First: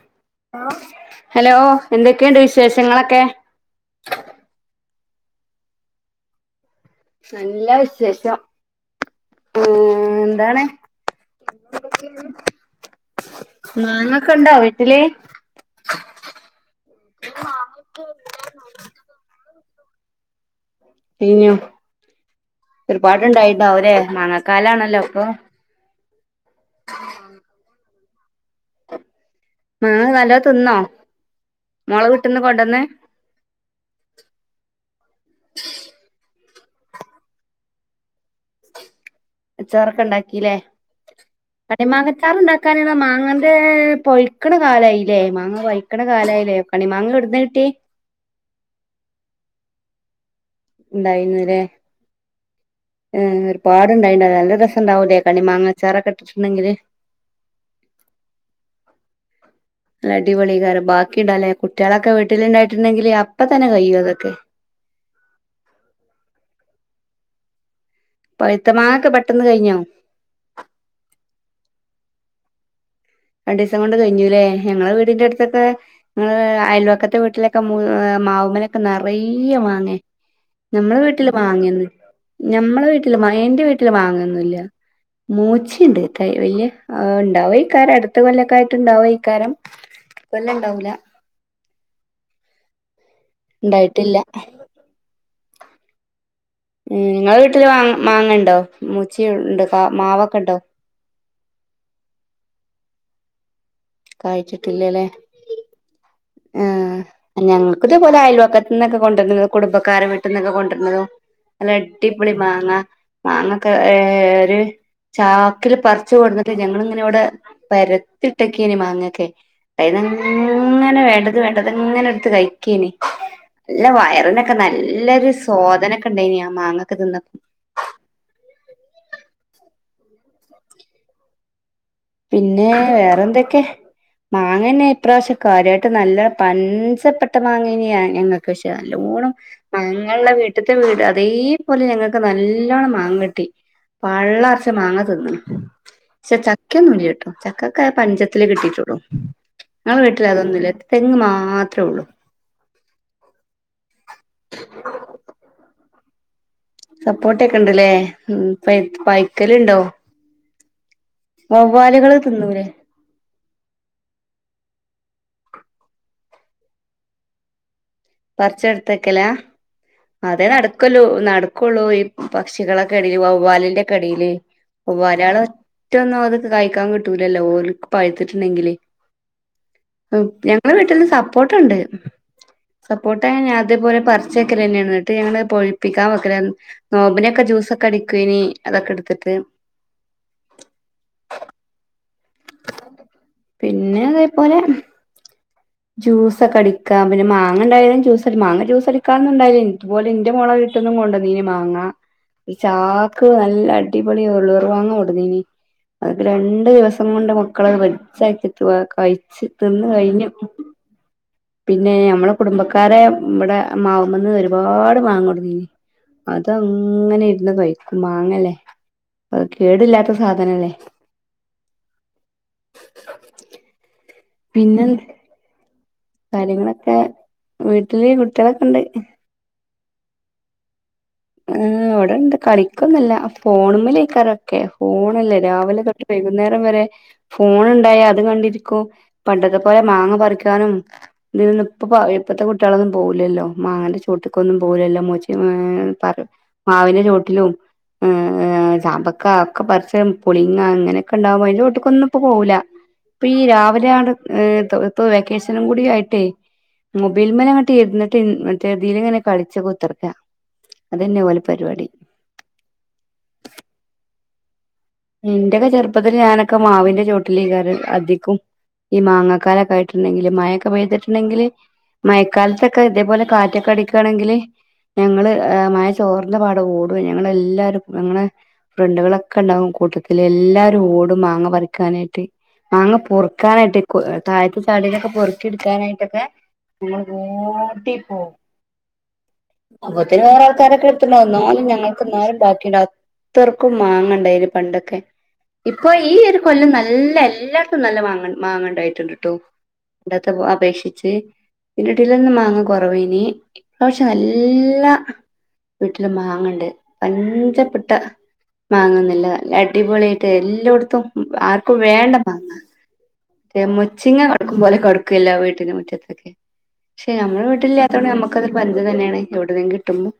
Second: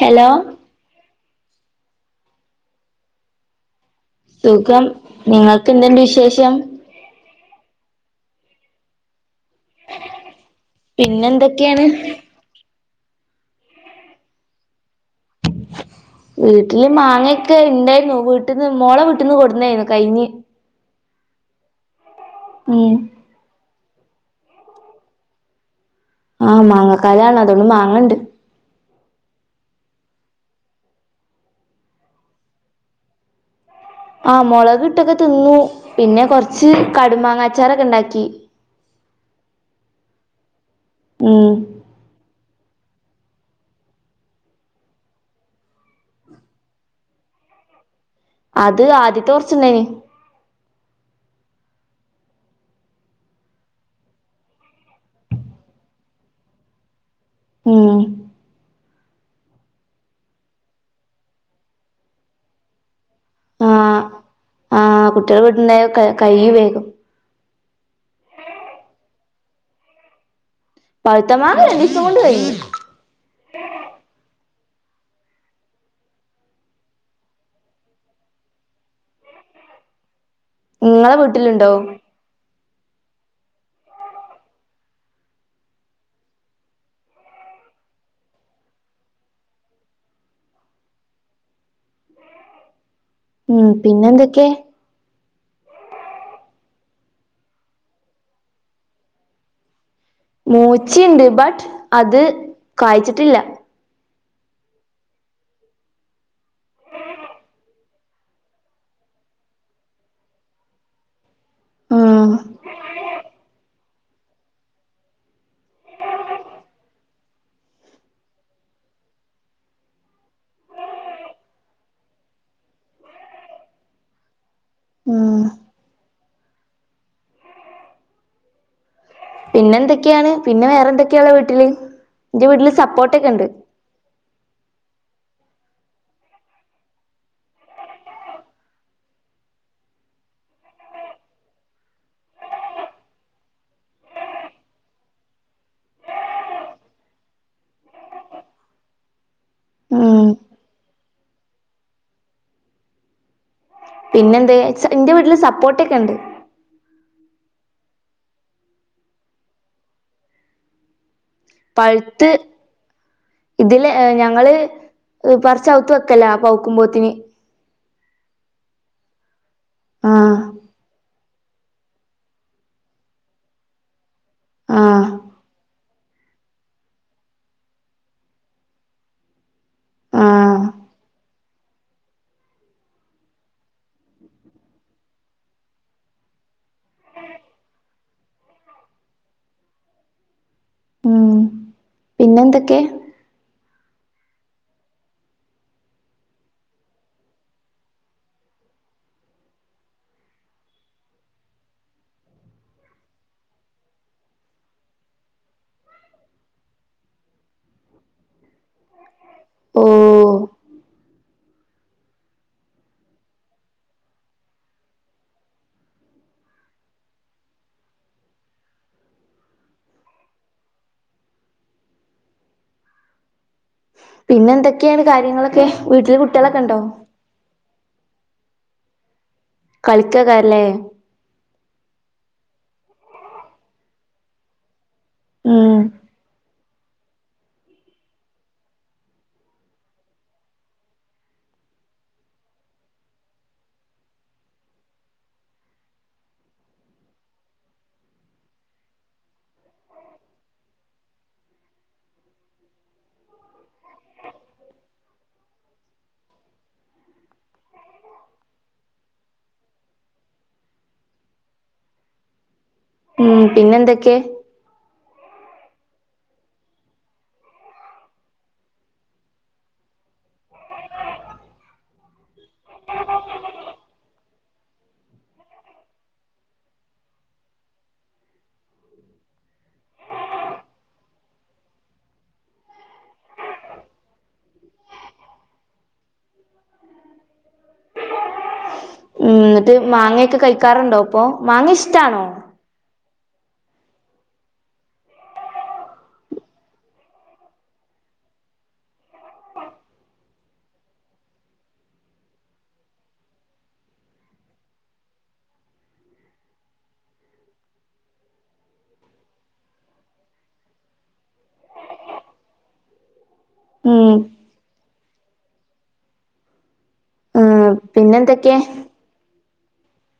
Hello hello എന്തൊക്കെയുണ്ട് വിശേഷങ്ങളൊക്കെ സുഖം നിങ്ങൾക്ക് എന്തുണ്ട് വിശേഷം നല്ല വിശേഷം ഉം എന്താണ് പിന്നെ എന്തൊക്കെയാണ് മാങ്ങക്കെ ഇണ്ടാ വീട്ടില് വീട്ടില് മാങ്ങയൊക്കെ ഇണ്ടായിരുന്നു വീട്ട്ന്ന് മോളെ വീട്ടിന്ന് കൊടുന്നായിരുന്നു കയിഞ്ഞ് കയിഞ്ഞോ ഒരുപാട് ഇണ്ടായി ഇണ്ടാവൂല്ലേ മാങ്ങാക്കാലാണല്ലോ ഇപ്പൊ ആഹ് മാങ്ങക്കാലണ് അതുകൊണ്ട് മാങ്ങണ്ട് മാങ്ങ നല്ലോം തിന്നോ മോളെ വീട്ട്ന്ന് കൊണ്ടന്ന് ആഹ് മൊളക് ഇട്ടൊക്കെ തിന്ന് പിന്നെ കൊറച്ച് ച്ച് കടുമാങ്ങാച്ചാറൊക്കെ ഇണ്ടാക്കി ച്ചാറൊക്കെ ഇണ്ടാക്കില്ലേ ഉം കണ്ണിമങ്ങച്ചാർ ഉണ്ടാ കണ മാങ്ങന്റെ പൊഴിക്കണ കാലായില്ലേ മാങ്ങ പൊഴിക്കണ കാലായില്ലേ ക്കണി മാങ്ങ ഏടന്ന് കിട്ടി അത് ആദ്യത്തെ കുറച്ചിണ്ടായിന് ഉണ്ടായിന്നല്ലേ ഏഹ് ഒരുപാടുണ്ടായിണ്ട നല്ല രസണ്ടാവൂലേ കണി മാങ്ങച്ചാറൊക്കെ ഇട്ടിട്ടുണ്ടെങ്കില് ഉം ല് അടിപൊളി [unintelligible] ബാക്കിുണ്ടല്ലേ കുട്ടികളൊക്കെ വീട്ടിലുണ്ടായിട്ടുണ്ടെങ്കില് അപ്പ തന്നെ കഴിയും ആഹ് അതൊക്കെ ആഹ് കുട്ടികൾ വീട്ടിണ്ടായ കൈയും വേഗം പഴുത്ത മാങ്ങൊക്കെ പെട്ടെന്ന് കഴിഞ്ഞോ പഴുത്തമാങ്ങ രണ്ടീസം കൊണ്ട് കഴ്ഞ്ഞ് രണ്ടു ദിവസം കൊണ്ട് കഴിഞ്ഞുല്ലേ ഞങ്ങള വീടിന്റെ അടുത്തൊക്കെ ഞങ്ങള് വീടിന്റടുത്തൊക്കെ ആഹ് അയൽവാക്കത്തെ വീട്ടിലൊക്കെ മാവിമലേക്കെ നിറയെ മാങ്ങയ നിങ്ങളെ വീട്ടിലുണ്ടോ ഞമ്മളെ വീട്ടില് മാ എന്റെ വീട്ടിൽ മാങ്ങൊന്നുല്ല മൂച്ചയുണ്ട് വലിയ [unintelligible] അടുത്ത കൊല്ലക്ക ആയിട്ട്ുണ്ടാവ ഈക്കാരം ഇക്കൊല്ലം ഉണ്ടാവൂല ഉം ഉണ്ടായിട്ടില്ല പിന്നെന്തൊക്കെ മ് നിങ്ങള വീട്ടില് മാങ്ങ ഉണ്ടോ മൂച്ചിണ്ട് മൂച്ചി ഉണ്ട് ബട്ട് അത് കായ്ച്ചിട്ടില്ല കായ്ച്ചിട്ടില്ലേല്ലേ ഏഹ് ഞങ്ങക്ക ഇതേപോലെ അയൽവക്കത്ത നിന്നൊക്കെ കൊണ്ടുവരുന്നത് കുടുംബക്കാരെ വീട്ടി നിന്നൊക്കെ കൊണ്ടുവര്ന്നതും നല്ല ഉം അടിപ്പൊളി മാങ്ങ മാങ്ങക്കെ ഏഹ് ഏഹ് ഒരു ചാക്കില് പറിച്ച് കൊടുന്നിട്ട് ഞങ്ങളിങ്ങനെ ഇവടെ പരത്തിട്ടക്കെനി മാങ്ങക്കെ അത്ങ്ങനെ വേ ണ്ടത് വേണ്ടത് ഇങ്ങനെ എടുത്ത് കഴിക്കനി നല്ല വയറിനൊക്കെ നല്ലൊരു ഉം സോദനൊക്കെ ഇണ്ടനി ആ മാങ്ങക്കെ തിന്നാ പിന്നെ എന്തൊക്കെയാണ് പിന്നെ വേറെന്തൊക്കെയാള്ളേ വീട്ടില് എന്റെ പിന്നെ വീട്ടില് വേറെ സപ്പോട്ടൊക്കെ ഉണ്ട് എന്തൊക്കെ മാങ്ങന്നെ ഇപ്രാശം കാര്യയിട്ട് നല്ല പഞ്ചപ്പെട്ട മാങ്ങന്യ ഞങ്ങക്ക് പക്ഷെ നല്ലോണം ഞങ്ങള വീട്ടത്തെ വീട് അതേപോലെ ഞങ്ങക്ക് നല്ലോണ്ണം മാങ്ങട്ടി പള്ളനേരച്ച് മാങ്ങ തിന്ന് പക്ഷെ ച ക്കെന്നുല്ല ട്ടോ ചക്കക്കെ പഞ്ചത്തിലെ കിട്ടിട്ടുള്ളൂ ഞങ്ങളെ ഉം വീട്ടിലതൊന്നുവില്ല തെങ്ങ് മാത്രേ ഒള്ളൂ. പിന്നെ എന്താ ന്റെ വീട്ടില് സപ്പോട്ടേക്കെ ഒണ്ട് സപ്പോട്ടേക്കെ ഇണ്ടല്ലേ ഉം പൈ പയ്ക്കലോണ്ടോ പഴുത്ത് ഇതില് ഞങ്ങള് പറിച്ച്വത്ത് വെക്കലാ പക്കുമ്പോത്തിന് പറിച്ചെടുത്ത്വക്കലാ ആഹ് അതെ നടക്ക്വല്ലോ നട ക്കൊള്ളൂ ഈ പക്ഷികളുടെ കെടയില് വവ്വാലിന്റെക്കെടേല് വ്വ ആഹ് ഒരാള് മറ്റ് ഒന്നും അത്ക്ക് കഴിക്കാൻ കിട്ടൂലല്ലോ ഓല്ക്ക് പഴ്ത്തിട്ടുണ്ടെങ്കില് ആഹ് ഞങ്ങ വീട്ടില് സപ്പോർട്ടേണ്ട് സപ്പോർട്ട അങ്ങനെ അതേപോലെ പറിച്ചെക്കല് തന്നെയാണ് എന്നിട്ട് ഞങ്ങള് പോ പ്പിക്കാൻ വെക്കലാ നോബിനൊക്കെ ജ്യൂസൊക്കെ അടിക്ക്വേനി അതൊക്കെ എടുത്തിട്ട് ഉം പിന്നെന്തൊക്കെ പിന്നെതേപോലെ ജ്യൂസൊക്കെ അടിക്കാം പിന്നെ മാങ്ങ ഇണ്ടായാലും ജ്യൂസ് മാങ്ങ ജ്യൂസ് അടിക്കാന്നുംണ്ടായില്ല ഇതുപോലെ എന്റെ മോള വീട്ടിന്നും കൊണ്ടന്നി മാങ്ങ ചാക്ക് നല്ല അടിപൊളി ഉരുളൻ മാങ്ങ കൊടന്നീനി അതൊക്കെ രണ്ടു ദിവസം കൊണ്ട് മക്കളത് [unintelligible] ഓ തിന്ന് കഴിഞ്ഞു പിന്നെ ഞമ്മളെ കുടുംബക്കാര് ഇവിടെ മാവുമേന്ന് ഒരുപാട് മാങ്ങ കൊടന്ന് അത് അങ്ങനെ ഇരുന്ന് കഴിക്കും മാങ്ങല്ലേ അത് കേടില്ലാത്ത സാധനല്ലേ പിന്നെ എന്തൊക്കെയാണ് കാര്യങ്ങളൊക്കെ വീട്ടില് കുട്ടികളൊക്കെ ഉണ്ടോ കാര്യങ്ങളൊക്കെ വീട്ടില് കുട്ടികളൊക്കെ ഇണ്ട് കളിക്കേക്കാരല്ലേ ആഹ് വിടെണ്ട് കളിക്കൊന്നല്ല ഫോണുമ്മലേക്കാരം ഒക്കെ ഫോണല്ലേ ഉം രാവിലെ തൊട്ട് വൈകുന്നേരം വരെ ഫോണ് ണ്ടായ അത് കണ്ടിരിക്കും പണ്ടത്തെ പോലെ മാങ്ങ പറിക്കാനും ഇതിനൊന്നും ഇപ്പ ഇപ്പഴത്തെ കുട്ടികളൊന്നും പോവില്ലല്ലോ മാങ്ങന്റെ ചോട്ടക്കൊന്നും പോവില്ലല്ലോ മൂച്ചി ഏഹ് പറ മാവിന്റെ ചോട്ടിലും ഏ ചാമ്പക്ക ഒക്കെ പർച്ച് പുളിങ്ങ ഇങ്ങനൊക്കെ ഉണ്ടാവുമ്പോ അതിന്റെ ചോട്ടക്ക് ഒന്നും ഇപ്പോ പോവില്ല ഇപ്പൊ ഈ രാവിലെയാണ് ഇപ്പൊ വെക്കേഷനും കൂടി ആയിട്ടേ മൊബൈൽ മന അങ്ങോട്ട് ഇരുന്നിട്ട്തിൽ ഇങ്ങനെ കളിച്ച് കുത്തിർക്ക അതന്നെ ഓലെ പരിപാടി ഉം പിന്നെന്തൊക്കെ എന്റെയൊക്കെ ചെറുപ്പത്തിൽ ഞാനൊക്കെ മാവിന്റെ ചുവട്ടിൽ ഇരിക്കാറ് അധികും ഈ മാങ്ങക്കാലൊക്കെ ആയിട്ടുണ്ടെങ്കില് മഴൊക്കെ പെയ്തിട്ടുണ്ടെങ്കില് മഴക്കാലത്തൊക്കെ ഇതേപോലെ കാറ്റൊക്കെ അടിക്കുകയാണെങ്കില് ഞങ്ങള് മഴ ചോർന്ന പാടെ ഓടും ഞങ്ങ എല്ലാരും ഞങ്ങളെ ഫ്രണ്ടുകളൊക്കെ ഉണ്ടാവും കൂട്ടത്തിൽ എല്ലാരും ഓടും മാങ്ങ പറിക്കാനായിട്ട് മാങ്ങ പൊറുക്കാനായിട്ട് താഴത്തെ ചാടയിലൊക്കെ പൊറുക്കി എടുക്കാനായിട്ടൊക്കെ ഞങ്ങൾ ഓടി പോകും എന്നിട്ട് മാങ്ങൊക്കെ കഴിക്കാറുണ്ടോ ഇപ്പൊ മാങ്ങ ഇഷ്ടാണോ തർക്കും മാങ്ങണ്ടായിലും പണ്ടൊക്കെ ഇപ്പൊ ഈ ഒരു കൊല്ലം നല്ല എല്ലാടത്തും നല്ല മാങ്ങ മാങ്ങണ്ടായിട്ടുണ്ട് ട്ടോ പണ്ടത്തെ അപേക്ഷിച്ച് ഇതിന്റെ ഇടയിലൊന്ന് മാങ്ങ കുറവേനി ഇാപ്രാവശ്യം എല്ലാ വീട്ടിലും മാങ്ങണ്ട് പഞ്ചപ്പെട്ട മാങ്ങന്നല്ല നല്ല അടിപൊളിട്ട് എല്ലായിടത്തും ആർക്കും വേണ്ട മാങ്ങ ഉം മുച്ചിങ്ങ കടക്കും പോലെ കടക്കും ല്ല വീട്ടിന്റെ മുറ്റത്തൊക്കെ പക്ഷെ നമ്മടെ ഉം വീ ട്ടില്ലാത്തുകൊണ്ട് പിന്നെന്തൊക്കെ നമുക്കതൊരു പലതു തന്നെയാണ് എവിടെതെങ്ങും കിട്ടുമ്പോ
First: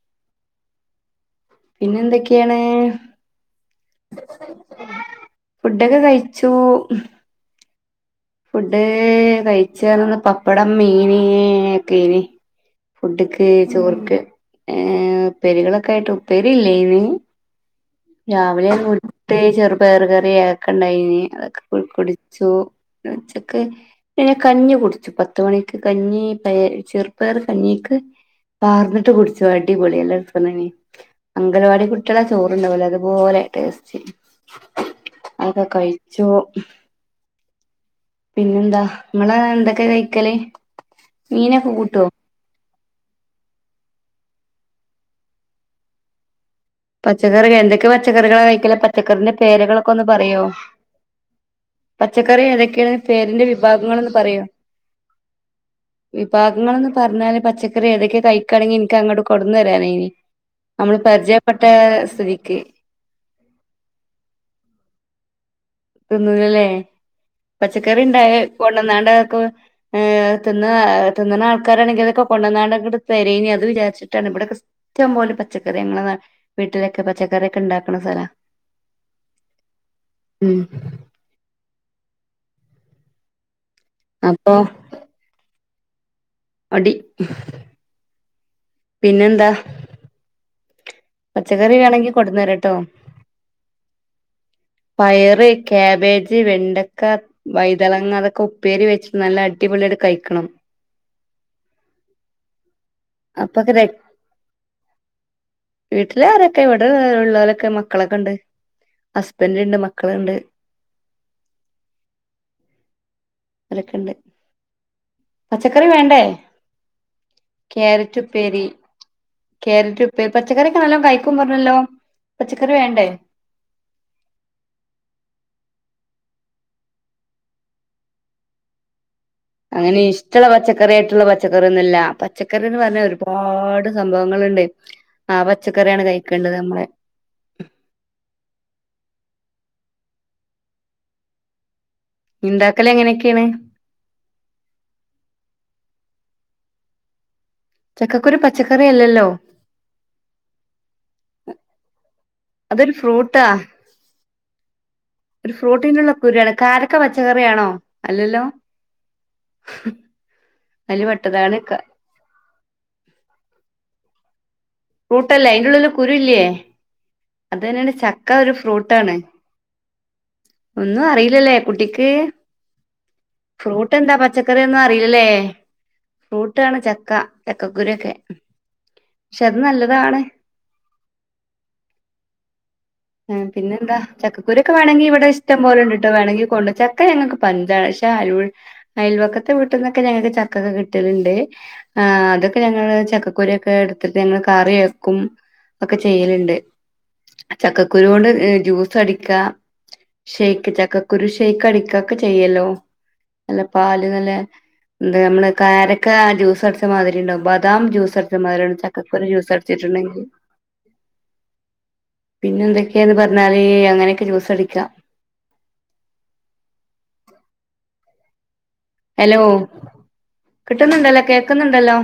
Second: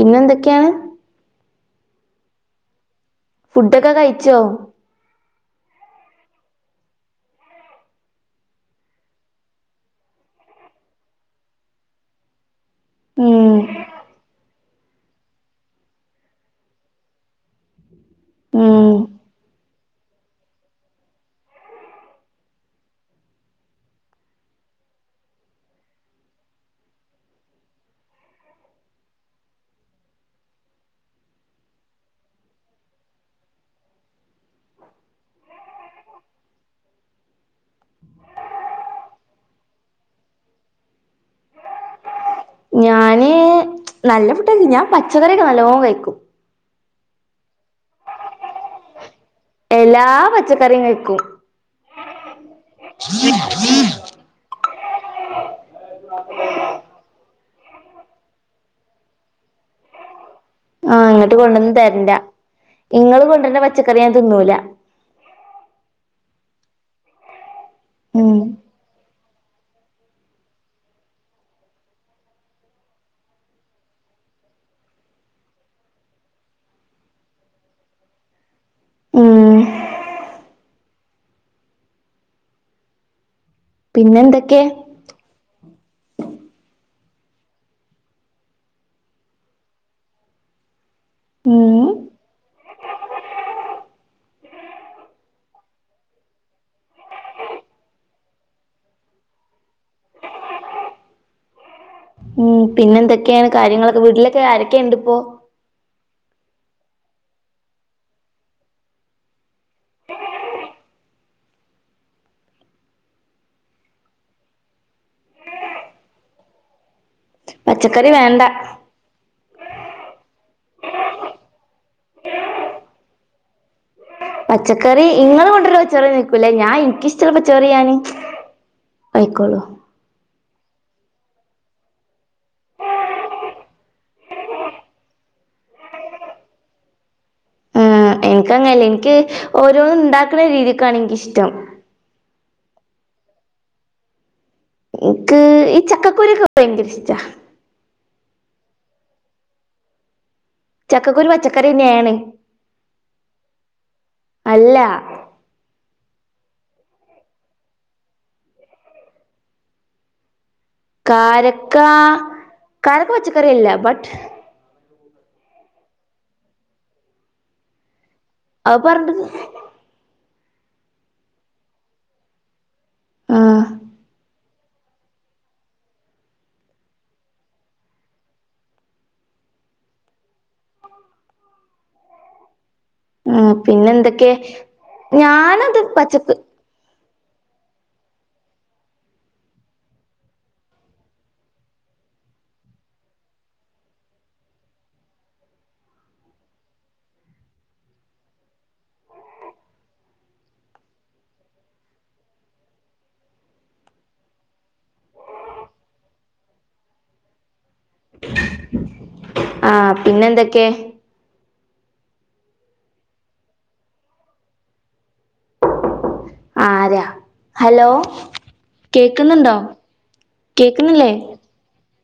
പിന്നെന്തൊക്കെയാണ് പിന്നെ എന്തൊക്കെയാണ് ഫുഡൊക്കെ കഴിച്ചോ ച്ചു ഫുഡ് കഴിച്ചിർന്ന് പപ്പടം മീന് ഒക്കെ ഇനി ഫുഡ്ക്ക് ഉം ചോറ്ക്ക് ഏ ഉപ്പേരികളൊക്കെ ആയിട്ട് ഉപ്പേരി ഇല്ലേന്ന് രാവിലെ ഉം മുട്ടെ ചെറുപയർ കറിയൊക്കെണ്ടായിന് അതൊക്കെ കു കുടിച്ചു ഉച്ചക്ക് പിന്നെ കഞ്ഞി കുടിച്ചു പത്ത് മണിക്ക് കഞ്ഞി പയ ചെറുപ്പയർ കഞ്ഞിക്ക് പാർന്നിട്ട് കുടിച്ചു അടിപൊളി എല്ലാം എടുത്തു അംഗനവാടി കുട്ടികള ചോറണ്ടാവലെ അതുപോലെ ടേസ്റ്റ് അതൊക്കെ കഴിച്ചു പിന്നെന്താ നമ്മള എന്തൊക്കെ കഴിക്കല് മീനൊക്കെ കൂട്ടുവോ ഞാന് നല്ല ഫുഡ് ഞാൻ പച്ചക്കറിയക്കെ നല്ലോ കഴിക്കും പച്ചക്കറികൾ എന്തൊക്കെ പച്ചക്കറികള കഴിക്കല് പച്ചക്കറിന്റെ പേരുകളൊക്കെ ഒന്ന് എല്ലാ പറയോ പച്ചക്കറിയും കഴിക്കും പച്ചക്കറി എതൊക്കെയ പേരിന്റെ വിഭാഗങ്ങളൾന്ന് പറയോ വിഭാഗങ്ങളൾന്ന് പറഞ്ഞാല് പച്ചക്കറി ഏതൊക്കെ കഴിക്കുകണെങ്കിൽ എനിക്ക് അങ്ങോട്ട് കോട്‌നരാനയിന് നമ്മള് ആഹ് ഇങ്ങട്ട് പർജ- കൊണ്ടന്ന് തരണ്ട ഇങ്ങൾ കൊണ്ടർന പച്ചക്കറി ഞാൻ തിന്നൂല തിന്നൂലല്ലെ പച്ചക്കറി ഇണ്ടായ ഉം കൊണ്ടന്നാണ്ടാക്കൊ ഏർ തിന്ന തിന്നണ ആൾക്കാരാണെങ്കിൽക്കൊ കൊണ്ടുന്നാട അങ്ങട് തരയിന് അത് വിചാരിച്ചിട്ടാണ് ഇവിടെക്കെ ഇഷ്ടം പോലും പച്ചക്കറി നാട്ട് വീട്ടിലൊക്കെ പച്ചക്കറൊക്കെ ഉണ്ടാക്കുന്ന സ്ഥലാ ഉം ഉം അപ്പൊ പിന്നെന്തൊക്കെ അടി പിന്നെന്താ പച്ചക്കറി ഉം വേണെങ്കിൽ കൊടുന്നരാട്ടോ പയറ് കാബേജ് വെണ്ടക്ക വൈതളങ്ങ അതൊക്കെ ഉപ്പേരി വെച്ചിട്ട് നല്ല അടിപൊളിയാട്ട് കഴിക്കണം ഉം പിന്നെ എന്തൊക്കെയാണ് അപ്പൊക്കെ ര കാര്യങ്ങളൊക്കെ വീട്ടിലൊക്കെ ആരൊക്കെയുണ്ട് ഇപ്പോ? വീട്ടില് ആരൊക്കെ ഇവിടെ ഇള്ളോലൊക്കെ മക്കളൊക്കെണ്ട്, ഹസ്ബെന്റഉണ്ട് മക്കളുണ്ട്, ഓലൊക്കെണ്ട് പച്ചക്കറി വേണ്ടേ? പച്ചക്കറി കേരെറ്റ് വേണ്ട ഉപ്പേരി കേരെറ്റ് ഉപ്പേരി പച്ചക്കറൊക്കെ നല്ലോം കഴിക്കും പറഞ്ഞല്ലോ പച്ചക്കറിവേണ്ടേ? പച്ചക്കറി ഇങ്ങള് കൊണ്ടര്ണ പച്ചറി ഇട്ക്കൂല ഞാൻ ഇൻക്കിഷ്ടള്ള പച്ചക്കറി ഞാന് അങ്ങനെ ഇഷ്ടള്ള പച്ച ക്കറി ആയ്ട്ട്ള്ള പച്ചക്കറി ഒന്നുല്ല പച്ചക്കറീന്ന് പർഞ്ഞാ ഒരുപാട് സംഭവങ്ങള്ണ്ട് ആ പച്ചക്കറിയാണ് കഴിക്കേണ്ടത് നമ്മള് ആഹ് ഇൻക്കങ്ങനല്ല ഇൻക്ക് ഓരോന്നും ഇണ്ടാക്ണ രീതിക്കാണ് ഇൻക്കിഷ്ടം ഇണ്ടാക്കലെങ്ങനെക്കേണ് ഇൻക്ക് ഈ ചക്കക്കുരു ഒക്കെ ഭയങ്കര ഇഷ്ടാ ചക്കക്കുരു പച്ചക്കറി അല്ലല്ലോ ചക്കക്കുരു പച്ചക്കറിന്നേണ് അതൊരു ഫ്രൂട്ടാ അല്ല ഒരു ഫ്രൂട്ടന്ള്ള കുരി ആണ് കാരക്ക പച്ചക്കറിയാണോ അല്ലല്ലോ അതില് പെട്ടതാണ് കാരക്ക കാരക്ക പച്ചക്കറിയല്ല ബട്ട് ഫ്രൂട്ടല്ലെ ഐൻ്റുള്ളില് കുരു ഇല്ലേ അതന്നേണ് ച ക്ക ഒരു അത് ഫ്രൂട്ടാണ് പറഞ്ഞത് ഒന്നും അറീലലെ കുട്ടിക്ക് ആ ഫ്രൂട്ടെന്താ പച്ച ക്കറി ഒന്നും അറിയിലലെ ഫ്രൂട്ടാണ് ചക്ക ചക്കക്കുരു ഒക്കെ [unintelligible] നല്ലതാണ് ആ, പിന്നെന്താ പിന്നെന്തൊക്കെ ചക്കുരൊക്കെ വാണെങ്കി ഇവടെ ഇഷ്ടം ഞാനത് പോലെ ഇണ്ട്ട്ടോ പച്ചക്ക് വേണെങ്കി കൊണ്ട ച ചക്ക ഞങ്ങക്ക് പഞ്ചാണ് പക്ഷെ അയൽവ് അയൽവക്കത്തെ വീട്ട്ന്നൊക്കെ ഞങ്ങക്ക് ചക്കക്കേ കിട്ടല്ണ്ട് ആഹ് അതൊക്കെ ഞങ്ങള് ചക്കകുരൊക്കെ ഇട് ത്ത്ട്ട് ഞങ്ങള് കറി വെക്കും ഒക്കെ ചെയ്യല്ണ്ട്. ചക്കക്കുരോണ്ട് ജ്യൂസടിക്കാ ഷെയ്ക്ക് ചക്കക്കുരു ഷെയ്ക്കടിക്കാ ഒക്കെ ചെയ്യല്ലോ. നല്ല പാല് നല്ല എന്താ നമ്മള് കാരക്ക ജ്യൂസ് അട്ച്ച മാതിരിണ്ടാവും ബദാം ജ്യൂസ് അട്ച്ച മാതിരി ച ആഹ് പിന്നെ എന്തെക്കേ പിന്നെന്തെക്കേന്ന് പർഞ്ഞാല് അങ്ങനൊക്കെ ജൂസടിക്ക ആരാ ഹലോ എലോ കേക്കുന്നുണ്ടോ കേക്കുന്നില്ലേ കിട്ട്ന്ന്ണ്ടല്ലോ കേക്ക്ന്ന്ണ്ടല്ലോ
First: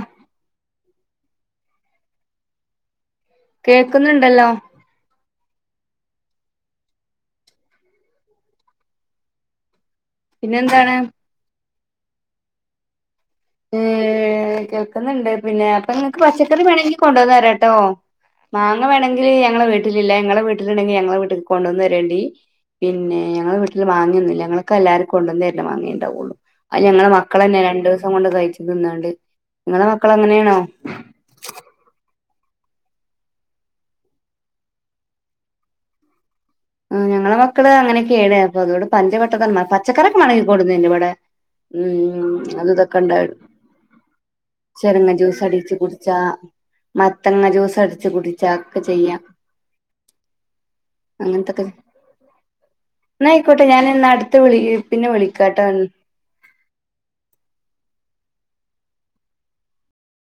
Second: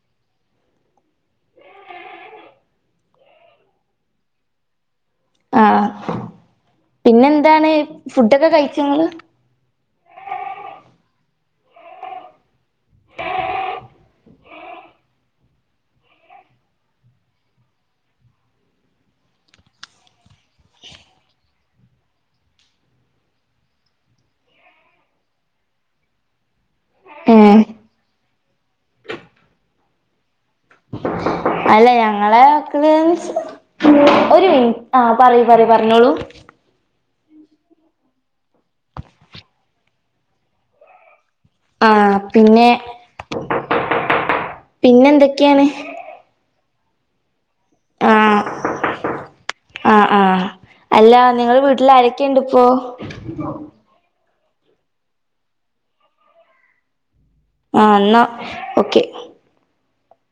കേക്ക്ന്ന്ണ്ടല്ലോ ആഹ് പിന്നെന്താണ് ഫുഡൊക്കെ കഴിച്ചങ്ങള് പിന്നെന്താണ് ഏഹ് കേൾക്ക്ന്ന്ണ്ട് പിന്നെ അപ്പൊ ഇങ്ങക്ക് പച്ചക്കറി വേണങ്കി കൊണ്ടന്നരെട്ടോ മാങ്ങ വേണങ്കില് ഞങ്ങളെ വീട്ടിലില്ല ഇങ്ങളെ വീട്ടില്ണ്ടെങ്കി ഞങ്ങളെ വീട്ട്ക്ക് കൊണ്ടന്നെരേണ്ടി പിന്നെ ഞങ്ങളെ വീട്ട്ല് മാങ്ങ്യൊന്നുല്ല ഞങ്ങൾക്ക് അല്ലാരും കൊണ്ടുന്നെരല്ലാ മാങ്ങേ ഇണ്ടാവൊള്ളു അത് ഞങ്ങളെ ഏ മക്കളെന്നെ രണ്ട് രണ്ടിസം കൊണ്ട് കയ്ച്ചും തിന്നാണ്ട് ഇങ്ങളെ മക്കള് അങ്ങനേണോ അല്ല ഞങ്ങളെ മക്കള് സ് ഒരു മിന ആഹ് പറി പറി പർഞ്ഞോളൂ ആഹ് ഞങ്ങളെ മക്കള് അങ്ങനൊക്കേണ് അപ്പ അതോണ്ട് പഞ്ചപെട്ടതെ പച്ചക്കറി ഒക്കെ മാണങ്കി കൊട്ന്നര്ന്റ് ഇവടെ ആ ഉം പിന്നെ അത് തൊക്കെ ഇൻണ്ട് പിന്നെ ചെരങ്ങ ജ്യൂസ് എന്തൊക്കെയാണ് അടിച്ചു കുട്ച്ചാ മത്തങ്ങ ജൂ ടിച്ചു ആ കുടിച്ച ഒക്കെ ചെയ്യാം ആ ആ അല്ല നിങ്ങള് അങ്ങനത്തൊക്കെ വീട്ടിൽ ആരൊക്കെയുണ്ട് ഇപ്പോ എന്നായിക്കോട്ടെ ഞാൻ എന്നാ അടുത്ത വിളി പിന്നെ വിളിക്കാട്ടാ ആ എന്നാ ഒക്കെ